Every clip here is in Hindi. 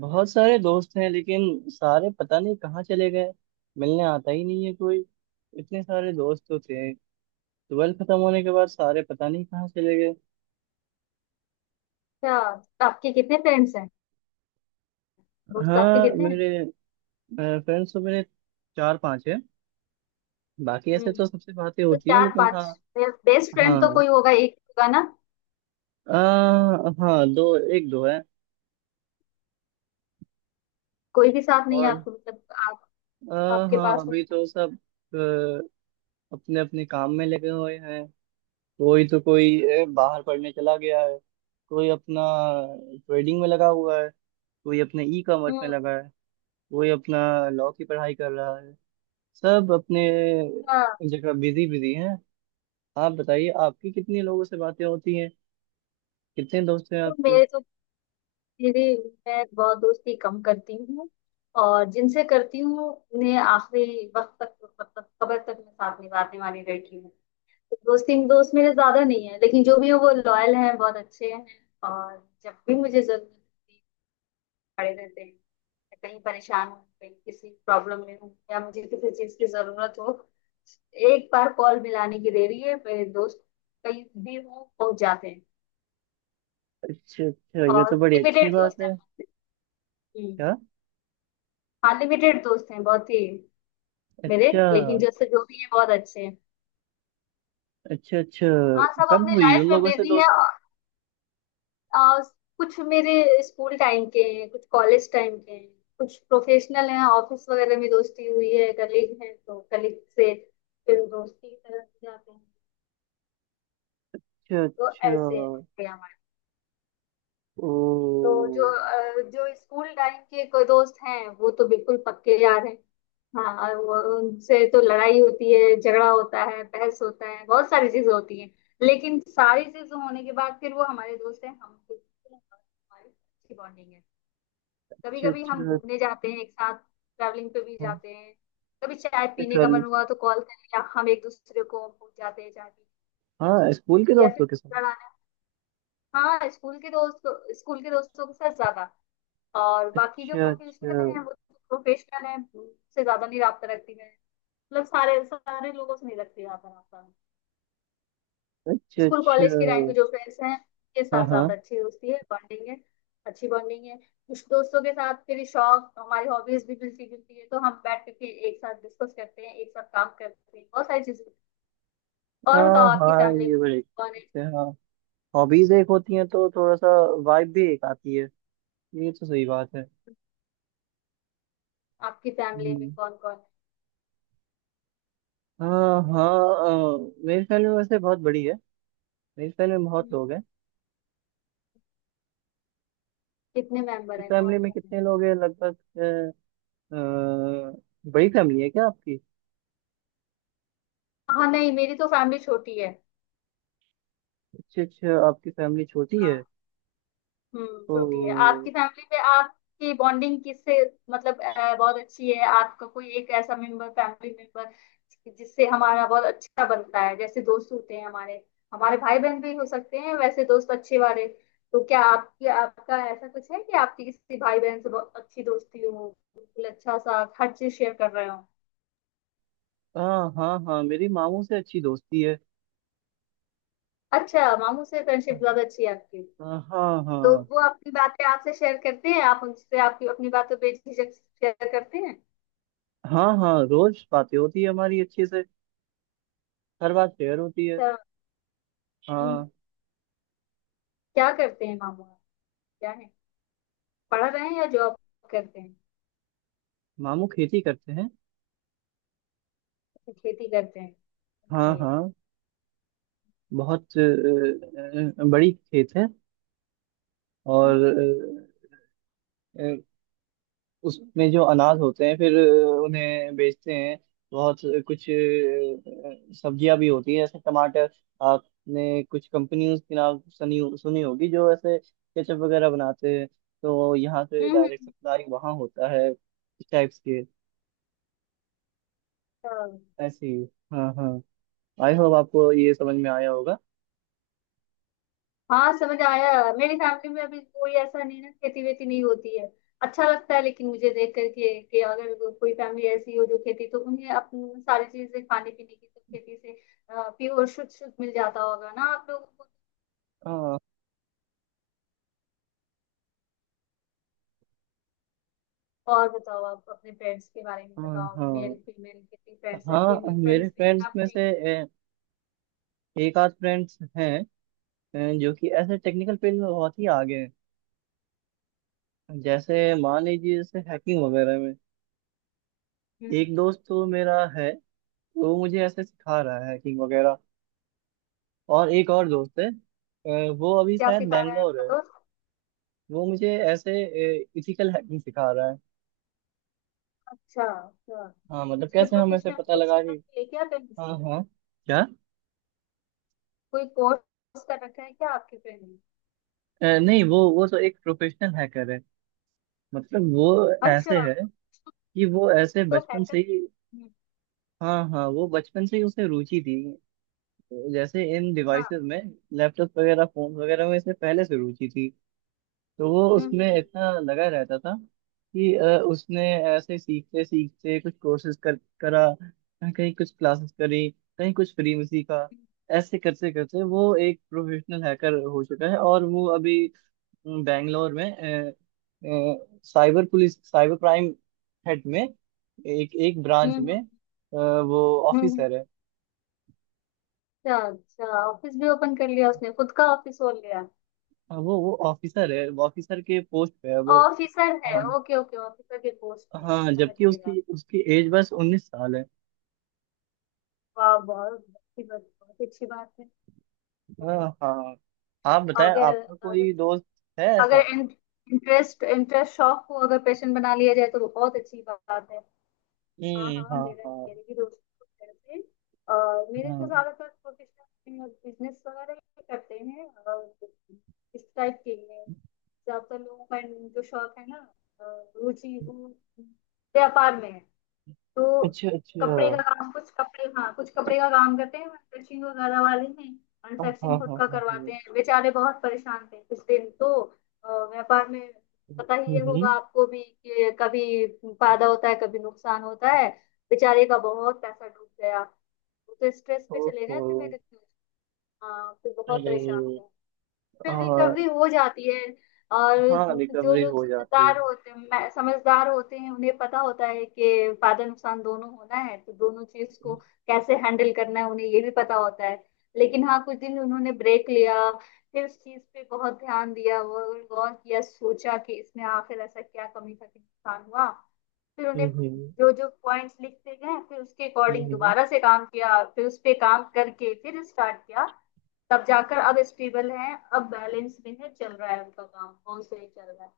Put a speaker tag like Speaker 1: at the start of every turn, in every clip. Speaker 1: बहुत सारे दोस्त हैं लेकिन सारे पता नहीं कहाँ चले गए। मिलने आता ही नहीं है कोई। इतने सारे दोस्त तो थे। ट्वेल्थ खत्म होने के बाद सारे पता नहीं कहाँ चले गए।
Speaker 2: अच्छा, तो आपके कितने फ्रेंड्स हैं? दोस्त आपके
Speaker 1: हाँ,
Speaker 2: कितने हैं?
Speaker 1: मेरे फ्रेंड्स तो मेरे चार पांच हैं। बाकी
Speaker 2: हम्म।
Speaker 1: ऐसे तो सबसे बातें
Speaker 2: तो
Speaker 1: होती है,
Speaker 2: चार
Speaker 1: लेकिन हाँ।
Speaker 2: पांच बेस्ट फ्रेंड तो
Speaker 1: हाँ,
Speaker 2: कोई होगा, एक होगा ना।
Speaker 1: हाँ दो एक दो है।
Speaker 2: कोई भी साथ नहीं है
Speaker 1: और
Speaker 2: आपको मतलब? आप आपके
Speaker 1: हाँ,
Speaker 2: पास
Speaker 1: अभी
Speaker 2: नहीं
Speaker 1: तो सब अपने अपने काम में लगे हुए हैं। कोई तो कोई बाहर पढ़ने चला गया है। कोई अपना ट्रेडिंग में लगा हुआ है। कोई अपने ई
Speaker 2: है।
Speaker 1: कॉमर्स में
Speaker 2: हम्म।
Speaker 1: लगा है। कोई अपना लॉ की पढ़ाई कर रहा है। सब अपने
Speaker 2: हाँ।
Speaker 1: जगह बिजी बिजी हैं। आप बताइए, आपकी कितने लोगों से बातें होती हैं? कितने दोस्त हैं
Speaker 2: तो
Speaker 1: आपके?
Speaker 2: मेरे तो मेरी मैं बहुत दोस्ती कम करती हूँ और जिनसे करती हूँ उन्हें आखिरी वक्त तक मतलब कब्र तक मैं साथ निभाने वाली लड़की हूँ। तो दोस्त मेरे ज्यादा नहीं है लेकिन जो भी है वो लॉयल हैं, बहुत अच्छे हैं। और जब भी मुझे जरूरत होती है खड़े रहते हैं। कहीं परेशान हूँ, कहीं किसी प्रॉब्लम में हूँ या मुझे किसी चीज की जरूरत हो, एक बार कॉल मिलाने की देरी है, मेरे दोस्त कहीं भी हो पहुंच जाते हैं।
Speaker 1: अच्छा अच्छा, ये
Speaker 2: और
Speaker 1: तो बड़ी अच्छी
Speaker 2: लिमिटेड
Speaker 1: बात
Speaker 2: दोस्त
Speaker 1: है।
Speaker 2: हैं। हम्म।
Speaker 1: क्या?
Speaker 2: हाँ लिमिटेड दोस्त हैं बहुत ही मेरे,
Speaker 1: अच्छा।
Speaker 2: लेकिन जैसे जो भी है बहुत अच्छे हैं।
Speaker 1: अच्छा अच्छा।
Speaker 2: हाँ सब
Speaker 1: कब
Speaker 2: अपनी
Speaker 1: हुई उन
Speaker 2: लाइफ में
Speaker 1: लोगों से
Speaker 2: बिजी है।
Speaker 1: दोस्ती?
Speaker 2: आ, कुछ मेरे स्कूल टाइम के हैं, कुछ कॉलेज टाइम के हैं, कुछ प्रोफेशनल हैं। ऑफिस वगैरह में दोस्ती हुई है, कलीग हैं तो कलीग से फिर दोस्ती की तरह जाते हैं।
Speaker 1: अच्छा
Speaker 2: तो
Speaker 1: अच्छा।
Speaker 2: ऐसे थे हमारे।
Speaker 1: ओ।
Speaker 2: तो जो स्कूल टाइम के कोई दोस्त हैं वो तो बिल्कुल पक्के यार हैं। हाँ और उनसे तो लड़ाई होती है, झगड़ा होता है, बहस होता है, बहुत सारी चीजें होती हैं। लेकिन सारी चीजें होने के बाद फिर वो हमारे दोस्त हैं, हम बिल्कुल हमारी अच्छी बॉन्डिंग है। कभी
Speaker 1: अच्छा
Speaker 2: कभी हम
Speaker 1: अच्छा।
Speaker 2: घूमने जाते हैं एक साथ, ट्रैवलिंग पे भी जाते हैं। कभी चाय पीने
Speaker 1: अच्छा,
Speaker 2: का मन हुआ तो कॉल कर लिया, हम एक दूसरे को पूछ जाते हैं चाय पीने
Speaker 1: हाँ स्कूल के
Speaker 2: या
Speaker 1: दोस्तों के साथ।
Speaker 2: फिर लड़ाने। हाँ स्कूल के दोस्त, स्कूल के दोस्तों के साथ ज्यादा। और बाकी जो
Speaker 1: अच्छा अच्छा।
Speaker 2: प्रोफेशनल हैं वो तो प्रोफेशनल हैं, उससे ज्यादा नहीं रबता रखती मैं। मतलब सारे सारे लोगों से नहीं रखती ज्यादा रबता।
Speaker 1: अच्छा
Speaker 2: स्कूल
Speaker 1: अच्छा।
Speaker 2: कॉलेज के टाइम के जो फ्रेंड्स हैं उनके
Speaker 1: हाँ
Speaker 2: साथ
Speaker 1: हाँ।
Speaker 2: ज्यादा अच्छी दोस्ती है, बॉन्डिंग है। अच्छी बॉन्डिंग है कुछ दोस्तों के साथ, मेरी शौक हमारी हॉबीज भी मिलती जुलती है, तो हम बैठ करके एक साथ डिस्कस करते हैं, एक साथ काम करते हैं बहुत सारी चीजें। और
Speaker 1: हाँ
Speaker 2: बताओ आपकी
Speaker 1: हाँ,
Speaker 2: फैमिली में
Speaker 1: ये बड़े
Speaker 2: कौन है?
Speaker 1: से। हाँ, हॉबीज एक होती हैं तो थोड़ा सा वाइब भी एक आती है। ये तो सही बात है।
Speaker 2: आपकी फैमिली में
Speaker 1: हम्म।
Speaker 2: कौन कौन है?
Speaker 1: हाँ हाँ। मेरी फैमिली वैसे बहुत बड़ी है। मेरी फैमिली में बहुत
Speaker 2: हम्म।
Speaker 1: लोग हैं।
Speaker 2: कितने मेंबर
Speaker 1: आपकी
Speaker 2: हैं, कौन
Speaker 1: फैमिली में
Speaker 2: कौन है?
Speaker 1: कितने लोग हैं लगभग? अ, बड़ी फैमिली है क्या आपकी?
Speaker 2: हाँ नहीं मेरी तो फैमिली छोटी है।
Speaker 1: अच्छा अच्छा, आपकी फैमिली छोटी है।
Speaker 2: हाँ। हम्म। छोटी है।
Speaker 1: तो।
Speaker 2: आपकी फैमिली में आपकी बॉन्डिंग किससे मतलब बहुत अच्छी है? आपका कोई एक ऐसा मेंबर, फैमिली मेंबर जिससे हमारा बहुत अच्छा बनता है, जैसे दोस्त होते हैं हमारे, हमारे भाई बहन भी हो सकते हैं वैसे दोस्त अच्छे वाले। तो क्या आपकी, आपका ऐसा कुछ है कि आपकी किसी भाई बहन से बहुत अच्छी दोस्ती हो, बिल्कुल अच्छा सा हर चीज शेयर कर रहे हो?
Speaker 1: हाँ हाँ हाँ, मेरी मामू से अच्छी दोस्ती है।
Speaker 2: अच्छा, मामू से फ्रेंडशिप ज्यादा अच्छी है आपकी।
Speaker 1: हाँ।
Speaker 2: तो
Speaker 1: हाँ।
Speaker 2: वो अपनी बातें आपसे शेयर करते हैं, आप उनसे आपकी अपनी बातें बेझिझक शेयर करते हैं?
Speaker 1: हाँ हाँ, रोज बातें होती है हमारी अच्छे से। हर बात शेयर होती है।
Speaker 2: अच्छा। हम्म।
Speaker 1: हाँ।
Speaker 2: क्या करते हैं मामू आप? क्या है, पढ़ रहे हैं या जॉब करते हैं?
Speaker 1: मामू खेती करते हैं।
Speaker 2: अच्छा, खेती करते हैं।
Speaker 1: हाँ
Speaker 2: ओके।
Speaker 1: हाँ, बहुत बड़ी खेत है। और
Speaker 2: हम्म।
Speaker 1: अ, अ, उसमें जो अनाज होते हैं फिर उन्हें बेचते हैं। बहुत कुछ सब्जियां भी होती है, जैसे टमाटर। आपने कुछ कंपनियों के नाम सुनी सुनी होगी, जो ऐसे केचप वगैरह बनाते हैं। तो यहाँ से डायरेक्ट
Speaker 2: हम्म।
Speaker 1: सप्लाई वहाँ होता है, इस टाइप्स के।
Speaker 2: तो-
Speaker 1: ऐसे ही। हाँ हाँ। आई होप आपको ये समझ में आया होगा।
Speaker 2: हाँ समझ आया। मेरी फैमिली में अभी कोई ऐसा नहीं ना, खेती वेती नहीं होती है। अच्छा लगता है लेकिन मुझे देख करके कि अगर कोई फैमिली ऐसी हो जो खेती, तो उन्हें अपनी सारी चीजें खाने पीने की तो खेती से प्योर, शुद्ध शुद्ध मिल जाता होगा ना आप लोगों को।
Speaker 1: हाँ
Speaker 2: और बताओ आप अपने फ्रेंड्स के बारे में
Speaker 1: हाँ
Speaker 2: बताओ, मेल
Speaker 1: हाँ।
Speaker 2: फीमेल कितनी फ्रेंड्स है,
Speaker 1: हाँ,
Speaker 2: फीमेल
Speaker 1: मेरे
Speaker 2: फ्रेंड्स भी
Speaker 1: फ्रेंड्स
Speaker 2: हैं
Speaker 1: में
Speaker 2: आपके?
Speaker 1: से एक आध फ्रेंड्स हैं, जो कि ऐसे टेक्निकल फील्ड में बहुत ही आगे हैं, जैसे मान लीजिए जैसे हैकिंग वगैरह में।
Speaker 2: हम्म।
Speaker 1: एक दोस्त तो मेरा है, वो मुझे ऐसे सिखा रहा है हैकिंग वगैरह। और एक और दोस्त है, वो अभी
Speaker 2: क्या
Speaker 1: शायद
Speaker 2: सिखा रहा है
Speaker 1: बैंगलोर
Speaker 2: आपका?
Speaker 1: है। वो मुझे ऐसे इथिकल हैकिंग सिखा रहा है।
Speaker 2: अच्छा अच्छा।
Speaker 1: हाँ मतलब
Speaker 2: उसने
Speaker 1: कैसे हमें से
Speaker 2: प्रोफेशनल
Speaker 1: पता
Speaker 2: कोर्स
Speaker 1: लगा
Speaker 2: कर
Speaker 1: कि।
Speaker 2: रखा है क्या कहीं
Speaker 1: हाँ
Speaker 2: से,
Speaker 1: हाँ। क्या?
Speaker 2: कोई कोर्स कर रखा है क्या आपके फ्रेंड ने?
Speaker 1: नहीं, वो तो एक प्रोफेशनल हैकर है। मतलब वो
Speaker 2: अच्छा।
Speaker 1: ऐसे है कि वो ऐसे
Speaker 2: तो
Speaker 1: बचपन
Speaker 2: हैकर।
Speaker 1: से ही। हाँ हाँ, वो बचपन से ही उसे रुचि थी, जैसे इन
Speaker 2: हाँ।
Speaker 1: डिवाइसेस में। लैपटॉप वगैरह फोन वगैरह में इसे पहले से रुचि थी। तो वो
Speaker 2: हम्म।
Speaker 1: उसमें
Speaker 2: हम्म।
Speaker 1: इतना लगा रहता था कि उसने ऐसे सीखते सीखते कुछ कोर्सेज कर करा, कहीं कुछ क्लासेस करी, कहीं कुछ फ्री में सीखा। ऐसे करते करते वो एक प्रोफेशनल हैकर हो चुका है, और वो अभी बैंगलोर में cyber police cyber crime head में एक एक
Speaker 2: हम्म।
Speaker 1: ब्रांच
Speaker 2: हम्म।
Speaker 1: में
Speaker 2: हम्म।
Speaker 1: वो
Speaker 2: हम्म। हम्म।
Speaker 1: ऑफिसर है।
Speaker 2: अच्छा अच्छा, ऑफिस भी ओपन कर लिया उसने, खुद का ऑफिस खोल लिया?
Speaker 1: हाँ, वो ऑफिसर है, वो ऑफिसर के पोस्ट पे है वो।
Speaker 2: ऑफिसर है।
Speaker 1: हाँ
Speaker 2: ओके ओके, ऑफिसर के पोस्ट पे है,
Speaker 1: हाँ।
Speaker 2: हाँ समझ
Speaker 1: जबकि
Speaker 2: लिया।
Speaker 1: उसकी उसकी एज बस 19 साल है।
Speaker 2: वाह, बहुत अच्छी बात, बहुत अच्छी बात है ये
Speaker 1: हाँ
Speaker 2: तो।
Speaker 1: हाँ। आप बताएं,
Speaker 2: अगर
Speaker 1: आपका
Speaker 2: अगर
Speaker 1: कोई दोस्त है
Speaker 2: अगर
Speaker 1: ऐसा?
Speaker 2: इंटरेस्ट इंटरेस्ट शौक को अगर पैशन बना लिया जाए तो वो बहुत अच्छी बात है। हाँ
Speaker 1: हम्म।
Speaker 2: हाँ,
Speaker 1: हाँ
Speaker 2: मेरा
Speaker 1: हाँ
Speaker 2: मेरे भी दोस्त लोग हैं ऐसे। मेरे तो
Speaker 1: हाँ।
Speaker 2: ज्यादातर प्रोफेशनल बिजनेस वगैरह ही करते हैं और इस टाइप के ही हैं। ज्यादातर लोगों का जो शौक है ना, रुचि वो व्यापार में है। तो
Speaker 1: अच्छा अच्छा।
Speaker 2: कपड़े का काम, कुछ कपड़े, हाँ कुछ कपड़े का काम करते हैं, मैन्युफैक्चरिंग वगैरह वाले हैं।
Speaker 1: हाँ हाँ
Speaker 2: मैन्युफैक्चरिंग खुद
Speaker 1: हाँ
Speaker 2: का
Speaker 1: हाँ हाँ।
Speaker 2: करवाते हैं, बेचारे बहुत परेशान थे कुछ दिन तो। व्यापार में पता ही
Speaker 1: हम्म
Speaker 2: ये होगा
Speaker 1: हम्म।
Speaker 2: आपको भी कि कभी फायदा होता है, कभी नुकसान होता है। बेचारे का बहुत पैसा डूब गया, वो तो स्ट्रेस पे चले
Speaker 1: ओहो।
Speaker 2: गए थे मेरे। हाँ फिर बहुत
Speaker 1: अरे।
Speaker 2: परेशान थे।
Speaker 1: आ,
Speaker 2: फिर रिकवरी हो जाती है। और
Speaker 1: हाँ
Speaker 2: जो
Speaker 1: रिकवरी
Speaker 2: लोग
Speaker 1: हो जाती है।
Speaker 2: समझदार होते हैं, समझदार होते हैं उन्हें पता होता है कि फायदा नुकसान दोनों होना है, तो दोनों चीज
Speaker 1: हम्म
Speaker 2: को कैसे हैंडल करना है उन्हें ये भी पता होता है। लेकिन हाँ कुछ दिन उन्होंने ब्रेक लिया, फिर इस चीज पे बहुत ध्यान दिया, वो गौर किया, सोचा कि इसमें आखिर ऐसा क्या कमी था कि नुकसान हुआ, फिर उन्हें
Speaker 1: हम्म।
Speaker 2: जो जो पॉइंट्स लिखते गए फिर उसके अकॉर्डिंग
Speaker 1: हम्म।
Speaker 2: दोबारा से काम किया, फिर उस पे काम करके फिर स्टार्ट किया। तब जाकर अब स्टेबल है, अब बैलेंस में है, चल रहा है उनका काम बहुत सही चल रहा है।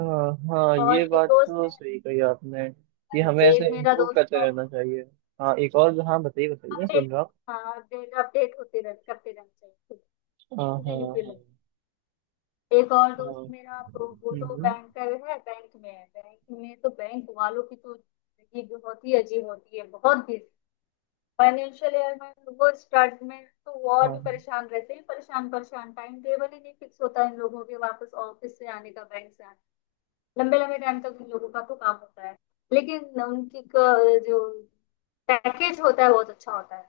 Speaker 1: हाँ हाँ, ये
Speaker 2: और एक
Speaker 1: बात
Speaker 2: दोस्त
Speaker 1: तो सही कही आपने, कि
Speaker 2: है,
Speaker 1: हमें
Speaker 2: देव
Speaker 1: ऐसे
Speaker 2: मेरा
Speaker 1: इम्प्रूव
Speaker 2: दोस्त
Speaker 1: करते
Speaker 2: है।
Speaker 1: रहना चाहिए। हाँ एक और, हाँ बताइए बताइए, मैं
Speaker 2: अपडेट,
Speaker 1: सुन रहा हूँ।
Speaker 2: हाँ अपडेट अपडेट होते रह करते रहना चाहिए खुद,
Speaker 1: हाँ हाँ
Speaker 2: किसी भी फील्ड
Speaker 1: हाँ।
Speaker 2: में। एक और
Speaker 1: हाँ
Speaker 2: दोस्त मेरा, तो वो तो
Speaker 1: हम्म।
Speaker 2: बैंकर है, बैंक में है। बैंक में तो बैंक वालों की तो जिंदगी बहुत ही अजीब होती है, बहुत ही। फाइनेंशियल ईयर में वो स्टार्ट में तो वो
Speaker 1: हाँ
Speaker 2: और भी
Speaker 1: हाँ।
Speaker 2: परेशान रहते हैं, परेशान परेशान टाइम टेबल ही नहीं फिक्स होता इन लोगों के वापस ऑफिस से आने का, बैंक से आने। लंबे लंबे टाइम तक उन लोगों का तो काम होता है। लेकिन उनकी जो पैकेज होता है बहुत अच्छा होता है,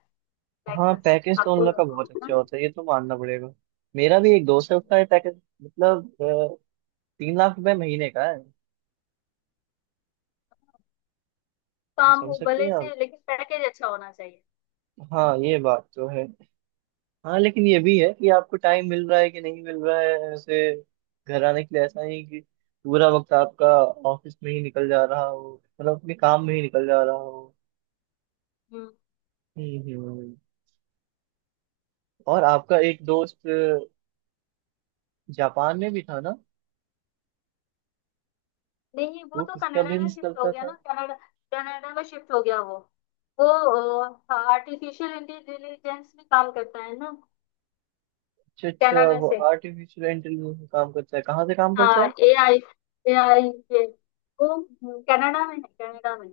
Speaker 1: हाँ,
Speaker 2: पैकेज।
Speaker 1: पैकेज तो उन
Speaker 2: आपको
Speaker 1: लोग का बहुत
Speaker 2: ना,
Speaker 1: अच्छा होता है, ये तो मानना पड़ेगा। मेरा भी एक दोस्त है, उसका ये पैकेज मतलब 3 लाख रुपए महीने का है।
Speaker 2: काम
Speaker 1: समझ
Speaker 2: हो
Speaker 1: सकती
Speaker 2: भले
Speaker 1: हैं
Speaker 2: से
Speaker 1: आप।
Speaker 2: लेकिन पैकेज अच्छा होना चाहिए।
Speaker 1: हाँ, ये बात तो है। हाँ, लेकिन ये भी है कि आपको टाइम मिल रहा है कि नहीं मिल रहा है, ऐसे घर आने के लिए। ऐसा नहीं कि पूरा वक्त आपका ऑफिस में ही निकल जा रहा हो, मतलब अपने काम में ही निकल जा रहा हो।
Speaker 2: हम्म।
Speaker 1: हम्म हम्म। और आपका एक दोस्त जापान में भी था ना?
Speaker 2: नहीं वो
Speaker 1: वो
Speaker 2: तो
Speaker 1: किसका
Speaker 2: कनाडा में
Speaker 1: बिजनेस
Speaker 2: शिफ्ट हो
Speaker 1: करता
Speaker 2: गया ना,
Speaker 1: था?
Speaker 2: कनाडा। कनाडा में शिफ्ट हो गया वो। वो आर्टिफिशियल इंटेलिजेंस में काम करता है ना।
Speaker 1: अच्छा अच्छा,
Speaker 2: कनाडा
Speaker 1: वो
Speaker 2: से।
Speaker 1: आर्टिफिशियल इंटेलिजेंस में काम करता है? कहाँ से काम करता
Speaker 2: हाँ
Speaker 1: है?
Speaker 2: ए आई, ए आई के वो, कनाडा में है, कनाडा में।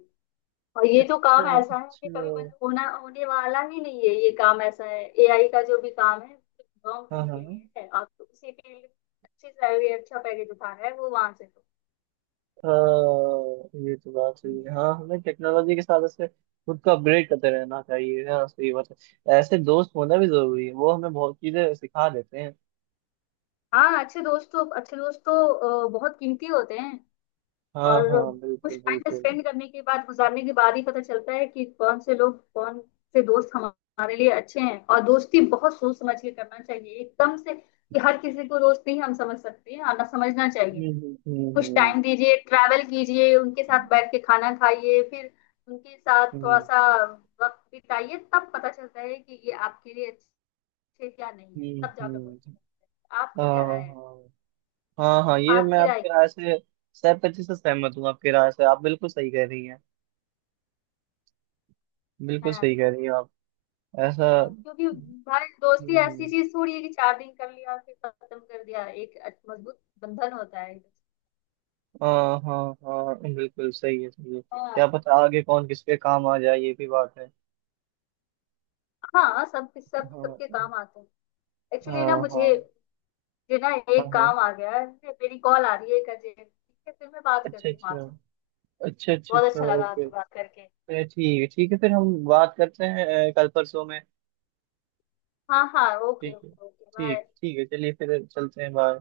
Speaker 2: और ये तो काम
Speaker 1: अच्छा
Speaker 2: ऐसा है कि
Speaker 1: अच्छा।
Speaker 2: कभी बंद होना, होने वाला ही नहीं है। ये काम ऐसा है, एआई का जो भी काम है लॉन्ग
Speaker 1: हाँ
Speaker 2: टर्म के
Speaker 1: हाँ
Speaker 2: लिए है, आप तो उसी के लिए अच्छी सैलरी, अच्छा पैकेज उठा रहा है वो वहां से तो।
Speaker 1: हाँ, ये तो बात सही है। हाँ, हमें टेक्नोलॉजी के साथ ऐसे खुद को अपग्रेड करते रहना चाहिए। हाँ, सही बात है, ऐसे दोस्त होना भी जरूरी है, वो हमें बहुत चीजें सिखा देते हैं।
Speaker 2: हाँ अच्छे दोस्त तो बहुत कीमती होते हैं।
Speaker 1: हाँ
Speaker 2: और
Speaker 1: हाँ
Speaker 2: कुछ
Speaker 1: बिल्कुल
Speaker 2: टाइम
Speaker 1: बिल्कुल।
Speaker 2: स्पेंड करने के बाद, गुजारने के बाद ही पता चलता है कि कौन से लोग, कौन से दोस्त हमारे लिए अच्छे हैं, और दोस्ती बहुत सोच समझ के करना चाहिए, एकदम से कि हर किसी को दोस्त नहीं, हम समझ सकते हैं, आना समझना चाहिए।
Speaker 1: हम्म
Speaker 2: कुछ
Speaker 1: हम्म।
Speaker 2: टाइम दीजिए, ट्रैवल कीजिए उनके साथ, बैठ के खाना खाइए, फिर उनके साथ थोड़ा
Speaker 1: हम्म
Speaker 2: सा वक्त बिताइए, तब पता चलता है कि ये आपके लिए अच्छे क्या नहीं है, तब जाकर बोल
Speaker 1: हम्म।
Speaker 2: सकते हैं। आपका
Speaker 1: हाँ
Speaker 2: क्या राय है,
Speaker 1: हाँ। हाँ हाँ, ये मैं
Speaker 2: आपकी राय
Speaker 1: आपकी राय से 100% सहमत हूँ। आपकी राय से आप बिल्कुल सही कह रही हैं।
Speaker 2: क्या
Speaker 1: बिल्कुल
Speaker 2: है? हाँ।
Speaker 1: सही कह रही हैं आप। ऐसा।
Speaker 2: हाँ, क्योंकि भाई दोस्ती ऐसी
Speaker 1: हम्म।
Speaker 2: चीज थोड़ी है कि 4 दिन कर लिया फिर खत्म कर दिया, एक अच्छा- मजबूत बंधन होता है।
Speaker 1: हाँ हाँ हाँ, बिल्कुल सही है, सही है,
Speaker 2: हाँ,
Speaker 1: क्या पता आगे कौन किस पे काम आ जाए, ये भी बात है।
Speaker 2: हाँ सब सब
Speaker 1: हाँ
Speaker 2: सबके काम आते हैं। एक्चुअली ना
Speaker 1: हाँ हाँ
Speaker 2: मुझे, मुझे ना
Speaker 1: हाँ
Speaker 2: एक
Speaker 1: हाँ।
Speaker 2: काम आ गया है, मेरी कॉल आ रही है एक अर्जेंट, ठीक है फिर मैं बात
Speaker 1: अच्छा
Speaker 2: करती हूँ
Speaker 1: अच्छा।
Speaker 2: आपसे।
Speaker 1: अच्छा अच्छा
Speaker 2: बहुत
Speaker 1: अच्छा।
Speaker 2: अच्छा लगा
Speaker 1: ओके।
Speaker 2: आपसे बात करके।
Speaker 1: अरे ठीक है ठीक है, फिर हम बात करते हैं कल परसों में।
Speaker 2: हाँ हाँ, ओके
Speaker 1: ठीक है,
Speaker 2: ओके ओके,
Speaker 1: ठीक
Speaker 2: बाय।
Speaker 1: ठीक है, चलिए फिर चलते हैं, बाय।